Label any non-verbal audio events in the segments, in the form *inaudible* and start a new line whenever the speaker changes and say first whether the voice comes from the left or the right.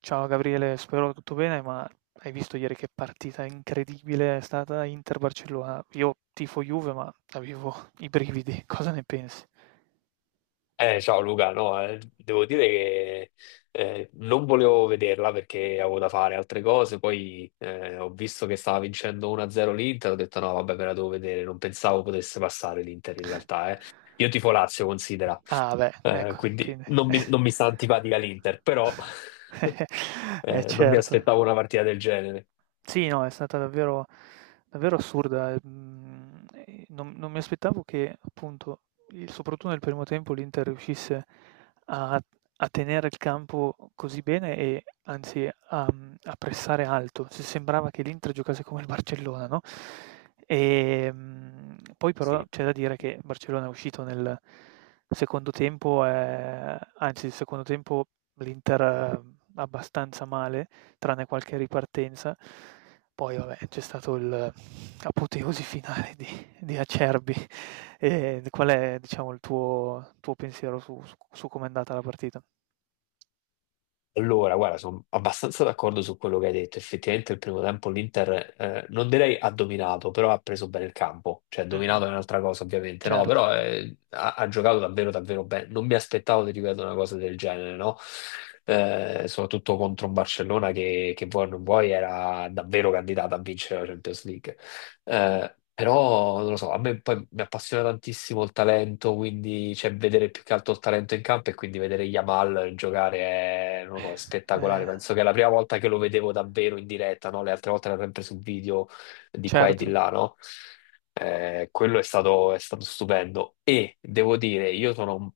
right: Ciao Gabriele, spero tutto bene, ma hai visto ieri che partita incredibile è stata Inter-Barcellona? Io tifo Juve, ma avevo i brividi, *laughs* cosa ne pensi?
left: Ciao Luca, no, devo dire che non volevo vederla perché avevo da fare altre cose, poi ho visto che stava vincendo 1-0 l'Inter. Ho detto no, vabbè, me la devo vedere. Non pensavo potesse passare l'Inter in
right: *laughs*
left: realtà, eh. Io tifo Lazio, considera,
right: Ah, beh, ecco,
left: quindi
right: quindi.
left: non mi sta antipatica l'Inter, però
right: *laughs*
left: *laughs*
right: Eh
left: non mi
right: certo.
left: aspettavo una partita del genere.
right: Sì, no, è stata davvero davvero assurda. Mhmm, non mi aspettavo che appunto, il soprattutto nel primo tempo l'Inter riuscisse a a tenere il campo così bene e anzi a pressare alto. Se sembrava che l'Inter giocasse come il Barcellona, no. Poi però
left: Sì.
right: c'è da dire che il Barcellona è uscito nel secondo tempo, anzi il secondo tempo l'Inter abbastanza male, tranne qualche ripartenza. Poi vabbè, c'è stato il apoteosi finale di, Acerbi. E qual è, diciamo, il tuo pensiero su com'è andata la partita?
left: Allora, guarda, sono abbastanza d'accordo su quello che hai detto. Effettivamente il primo tempo l'Inter, non direi ha dominato, però ha preso bene il campo. Cioè,
right: Mh-mh.
left: dominato è un'altra cosa, ovviamente, no,
right: Certo,
left: però ha giocato davvero, davvero bene. Non mi aspettavo, ti ripeto, una cosa del genere, no? Soprattutto contro un Barcellona che vuoi o non vuoi era davvero candidata a vincere la Champions League. Però non lo so, a me poi mi appassiona tantissimo il talento, quindi cioè, vedere più che altro il talento in campo e quindi vedere Yamal giocare è, non lo so, è spettacolare.
right: eh,
left: Penso che è la prima volta che lo vedevo davvero in diretta, no? Le altre volte era sempre sul video di qua e di
right: certo,
left: là, no? Quello è stato stupendo. E devo dire, io sono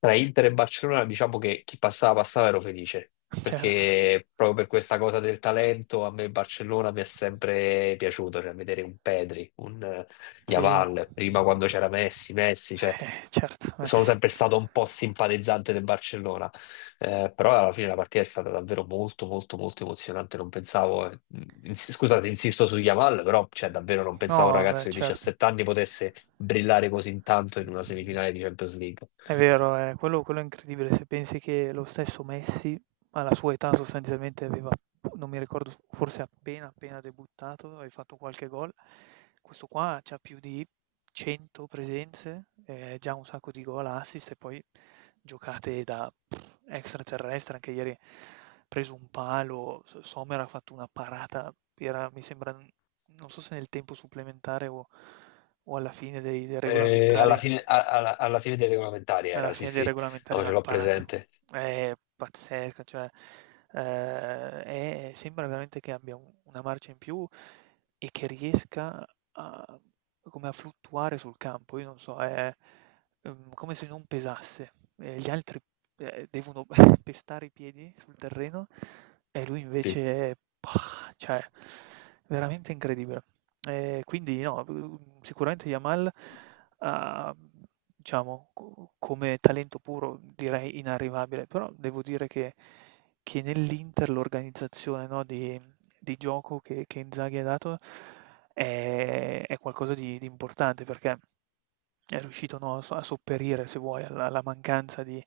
left: tra Inter e Barcellona, diciamo che chi passava passava ero felice
right: certo,
left: perché proprio per questa cosa del talento a me il Barcellona mi è sempre piaciuto, cioè vedere un Pedri, un
right: sì,
left: Yamal, prima quando c'era Messi, Messi, cioè
right: certo, eh
left: sono
right: sì.
left: sempre stato un po' simpatizzante del Barcellona. Però alla fine la partita è stata davvero molto molto molto emozionante, non pensavo, scusate, insisto su Yamal, però cioè, davvero non
right: No,
left: pensavo un
right: beh,
left: ragazzo di
right: certo.
left: 17 anni potesse brillare così tanto in una semifinale di Champions League.
right: È vero, quello è incredibile. Se pensi che lo stesso Messi, alla sua età, sostanzialmente aveva, non mi ricordo, forse appena debuttato, aveva fatto qualche gol. Questo qua c'ha più di 100 presenze, già un sacco di gol, assist, e poi giocate da pff, extraterrestre. Anche ieri ha preso un palo, Sommer ha fatto una parata, era, mi sembra, non so se nel tempo supplementare o alla fine dei
left: Alla
right: regolamentari,
left: fine, alla fine dei regolamentari era, sì, sì, no, ce
right: una
left: l'ho
right: parata
left: presente.
right: è pazzesca, cioè, è sembra veramente che abbia u una marcia in più e che riesca a come a fluttuare sul campo. Io non so, come se non pesasse, e gli altri, devono *laughs* pestare i piedi sul terreno, e lui
left: Sì.
right: invece pah, cioè veramente incredibile. Quindi no, sicuramente Yamal ha Diciamo, co come talento puro direi inarrivabile, però devo dire che nell'Inter l'organizzazione, no, di gioco che Inzaghi ha dato è qualcosa di importante, perché è riuscito, no, a sopperire, se vuoi, alla mancanza di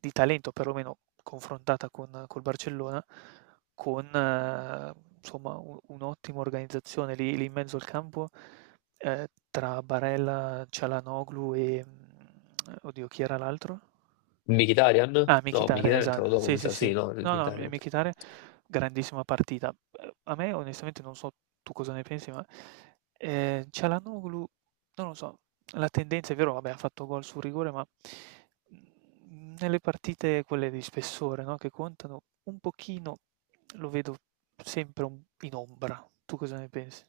right: di talento, perlomeno confrontata con col Barcellona, con insomma u un'ottima organizzazione lì lì in mezzo al campo, ehm, tra Barella, Çalhanoğlu e, oddio, chi era l'altro?
left: Mkhitaryan?
right: Ah,
left: No,
right: Mkhitaryan,
left: Mkhitaryan è
right: esa
left: entrato dopo,
right: sì,
left: mi
right: sì,
left: sa, sì,
right: sì.
left: no, il
right: No, no, M
left: Mkhitaryan.
right: Mkhitaryan, grandissima partita. A me, onestamente, non so tu cosa ne pensi, ma, Çalhanoğlu, non lo so, la tendenza, è vero, vabbè, ha fatto gol sul rigore, ma, nelle partite quelle di spessore, no, che contano, un pochino lo vedo sempre un in ombra. Tu cosa ne pensi?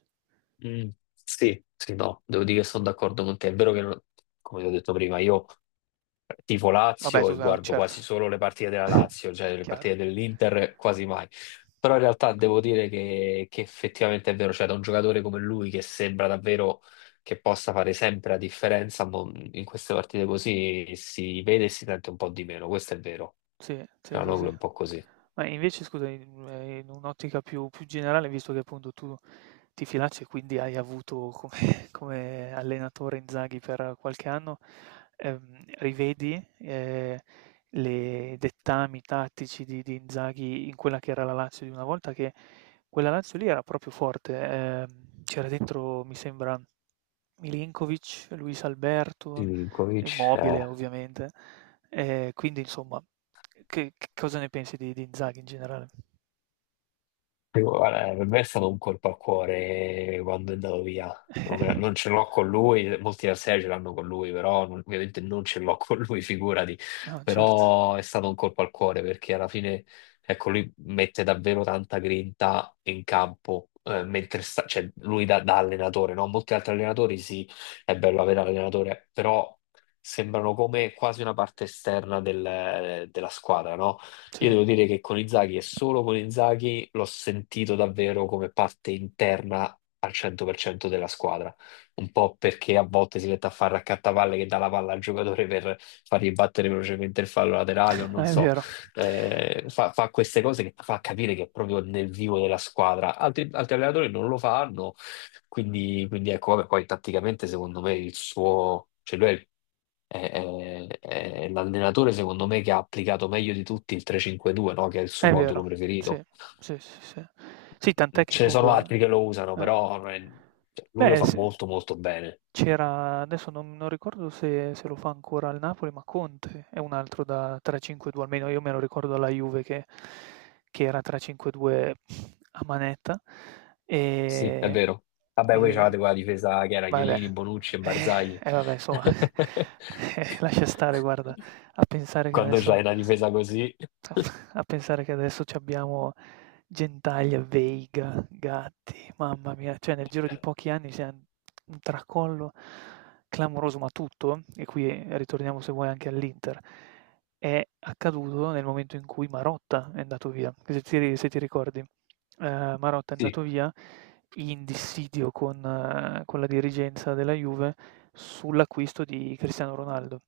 left: Mm, sì, sì, no, devo dire che sono d'accordo con te. È vero che, come ti ho detto prima, io tifo
right: Vabbè,
left: Lazio
right: tu
left: e guardo quasi
right: certo,
left: solo le partite della
right: *laughs*
left: Lazio, cioè le partite
right: chiaro.
left: dell'Inter quasi mai. Però in realtà devo dire che effettivamente è vero, cioè da un giocatore come lui che sembra davvero che possa fare sempre la differenza, mo in queste partite così si vede e si sente un po' di meno, questo è vero.
right: Sì, sì, sì,
left: Cianoglu
right: sì.
left: è un po' così.
right: Ma invece scusami, in un'ottica più generale, visto che appunto tu ti filacci e quindi hai avuto come *laughs* come allenatore Inzaghi per qualche anno, rivedi, le dettami tattici di Inzaghi in quella che era la Lazio di una volta? Che quella Lazio lì era proprio forte, c'era dentro, mi sembra, Milinkovic, Luis Alberto,
left: Milinkovic,
right: Immobile
left: eh.
right: ovviamente, quindi insomma, che cosa ne pensi di Inzaghi in generale?
left: Sì, guarda, per me è stato un colpo al cuore quando è andato via. Non
right: *laughs*
left: ce l'ho con lui, molti avversari ce l'hanno con lui, però ovviamente non ce l'ho con lui, *laughs* figurati.
right: No, certo.
left: Però è stato un colpo al cuore perché alla fine, ecco, lui mette davvero tanta grinta in campo, mentre sta, cioè, lui da allenatore, no? Molti altri allenatori, sì, è bello avere l'allenatore, però sembrano come quasi una parte esterna della squadra, no?
right: Sì,
left: Io devo dire che con Inzaghi e solo con Inzaghi l'ho sentito davvero come parte interna al 100% della squadra. Un po' perché a volte si mette a fare raccattavalle che dà la palla al giocatore per fargli battere velocemente il fallo laterale o non
right: è
left: so.
right: vero,
left: Fa queste cose che fa capire che è proprio nel vivo della squadra. Altri allenatori non lo fanno, quindi ecco, vabbè, poi tatticamente secondo me il suo... Cioè lui è il è l'allenatore, secondo me, che ha applicato meglio di tutti il 3-5-2, no? Che è il suo
right: è
left: modulo
right: vero. Sì,
left: preferito.
right: sì, sì, sì. Sì, tant'è che
left: Ce ne sono
right: appunto
left: altri che lo usano,
right: eh. eh.
left: però non è- cioè, lui lo
right: Beh,
left: fa
right: s
left: molto molto bene.
right: c'era, adesso non ricordo se lo fa ancora al Napoli, ma Conte è un altro da 3-5-2, almeno io me lo ricordo alla Juve che era 3-5-2 a manetta,
left: Sì, è
right: ehm,
left: vero. Vabbè, voi
right: e
left: c'avete quella difesa che era
right: Vabbè,
left: Chiellini, Bonucci e
right: eh,
left: Barzagli.
right: vabbè insomma, *laughs*
left: *laughs*
right: lascia stare, guarda, a pensare che
left: Quando c'hai
right: adesso
left: una difesa così,
right: c'abbiamo Gentaglia, Veiga, Gatti, mamma mia, cioè nel giro di pochi anni c'è un tracollo clamoroso. Ma tutto, e qui ritorniamo se vuoi anche all'Inter, è accaduto nel momento in cui Marotta è andato via, se ti ricordi, Marotta è
left: sì,
right: andato via in dissidio con la dirigenza della Juve sull'acquisto di Cristiano Ronaldo.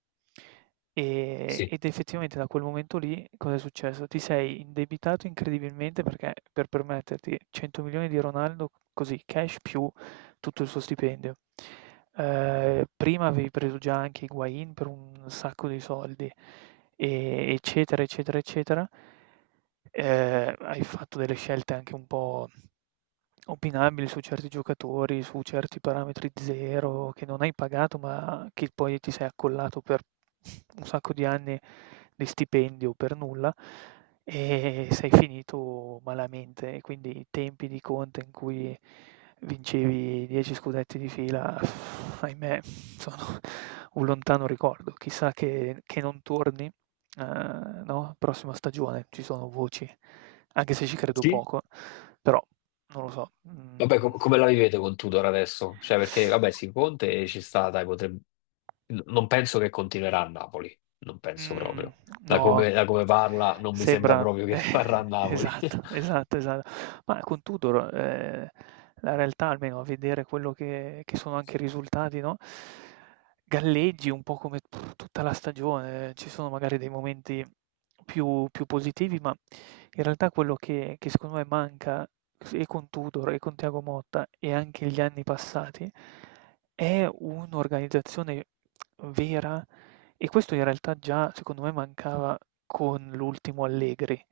right: Ehm,
left: sì,
right: ed effettivamente da quel momento lì cosa è successo? Ti sei indebitato incredibilmente, perché per permetterti 100 milioni di Ronaldo così cash, più tutto il suo stipendio. Prima avevi preso già anche Higuain per un sacco di soldi, eccetera, eccetera, eccetera. Hai fatto delle scelte anche un po' opinabile su certi giocatori, su certi parametri 0 che non hai pagato, ma che poi ti sei accollato per un sacco di anni di stipendio per nulla, e sei finito malamente. E quindi i tempi di Conte in cui vincevi 10 scudetti di fila, ahimè, sono un lontano ricordo. Chissà che non torni, eh, no? Prossima stagione ci sono voci, anche se ci credo
left: sì.
right: poco, però, non lo so,
left: Vabbè,
right: mhmm
left: come la vivete con Tudor adesso? Cioè, perché, vabbè, sì, Conte ci sta, dai, potrebbe... Non penso che continuerà a Napoli, non penso
right: Mh,
left: proprio. Da
right: no,
left: come, da come parla, non mi sembra
right: sembra
left: proprio che *laughs* rimarrà a
right: *laughs*
left: Napoli.
right: esatto,
left: *laughs*
right: esatto, esatto. Ma con Tudor, la realtà, almeno a vedere quello che sono anche i risultati, no, galleggi un po' come tutta la stagione. Ci sono magari dei momenti più positivi, ma in realtà quello che secondo me manca s e con Tudor e con Thiago Motta, e anche gli anni passati, è un'organizzazione vera, e questo in realtà già secondo me mancava con l'ultimo Allegri.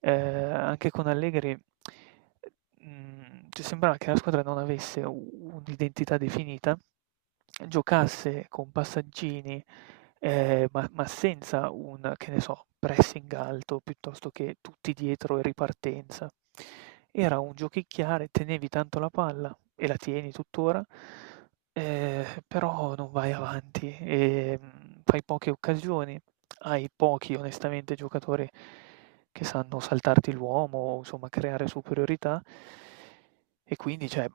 right: Anche con Allegri, mhmm, cioè sembrava che la squadra non avesse u un'identità definita, giocasse con passaggini, ma senza un, che ne so, pressing alto piuttosto che tutti dietro e ripartenza. Era un giochicchiare, tenevi tanto la palla e la tieni tuttora, però non vai avanti, fai poche occasioni, hai pochi, onestamente, giocatori che sanno saltarti l'uomo o insomma creare superiorità, e quindi, cioè,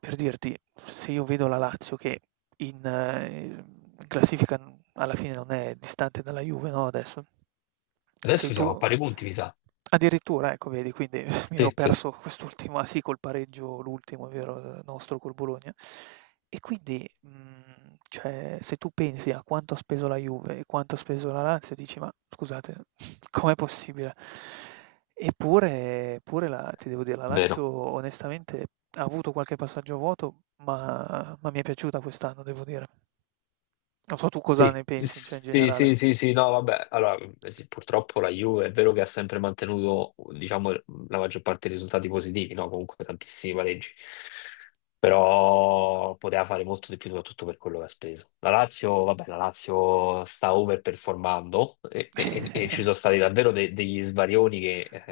right: per dirti, se io vedo la Lazio che in ehm, in classifica, n alla fine, non è distante dalla Juve, no, adesso? Sei
left: Adesso
right: tu
left: siamo a pari punti, mi sa.
right: addirittura, ecco vedi, quindi *laughs* mi ero
left: Sì, sì,
right: perso quest'ultimo, ah sì, col pareggio l'ultimo, è vero, nostro col Bologna. E quindi, cioè, se tu pensi a quanto ha speso la Juve e quanto ha speso la Lazio, dici: "Ma scusate, *laughs* com'è possibile?" Eppure la ti devo dire, la Lazio
left: vero.
right: onestamente ha avuto qualche passaggio vuoto, ma mi è piaciuta quest'anno, devo dire. Non so tu cosa
left: Sì,
right: ne
left: sì,
right: pensi, cioè in
left: sì,
right: generale.
left: sì, sì, sì, no, vabbè, allora, sì, purtroppo la Juve è vero che ha sempre mantenuto, diciamo, la maggior parte dei risultati positivi, no? Comunque tantissimi pareggi, però poteva fare molto di più soprattutto per quello che ha speso. La Lazio, vabbè, la Lazio sta overperformando e ci
right: *laughs*
left: sono stati davvero degli svarioni che,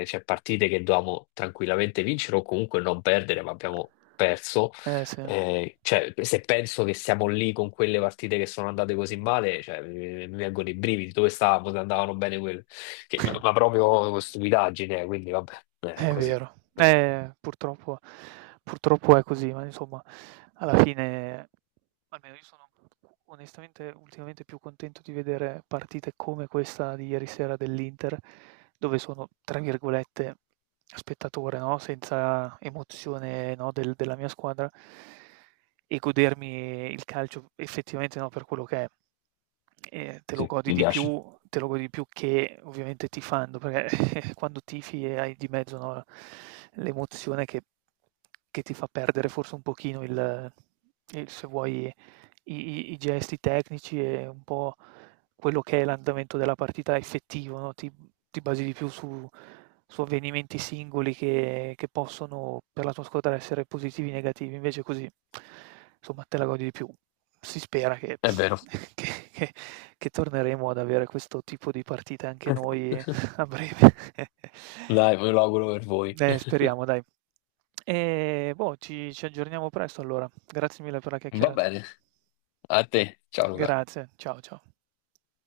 left: cioè partite che dovevamo tranquillamente vincere o comunque non perdere, ma abbiamo perso
right: Eh sì, *laughs*
left: cioè, se penso che siamo lì con quelle partite che sono andate così male, cioè, mi vengono i brividi. Dove stavamo se andavano bene quelle? Che- ma, proprio stupidaggine, quindi vabbè, è
right: è
left: così,
right: vero.
left: così.
right: Purtroppo purtroppo è così, ma insomma, alla fine, almeno io sono, onestamente, ultimamente più contento di vedere partite come questa di ieri sera dell'Inter, dove sono, tra virgolette, spettatore, no? Senza emozione, no, della mia squadra, e godermi il calcio effettivamente, no, per quello che è. E te lo
left: Sì,
right: godi
left: mi
right: di
left: piace.
right: più, che ovviamente tifando, perché *laughs* quando tifi e hai di mezzo, no, l'emozione che ti fa perdere forse un pochino se vuoi i i gesti tecnici, e un po' quello che è l'andamento della partita effettivo, no, ti basi di più su avvenimenti singoli che possono, per la tua squadra, essere positivi o negativi. Invece così, insomma, te la godi di più. Si spera che
left: È vero.
right: *laughs* che che che torneremo ad avere questo tipo di partite anche noi,
left: *laughs*
right: *laughs* a breve. *laughs*
left: Dai, me lo auguro per voi. *laughs*
right: Speriamo dai. E boh, ci aggiorniamo presto allora. Grazie mille per la
left: Va
right: chiacchierata.
left: bene, a te. Ciao Luca.
right: Grazie, ciao, ciao.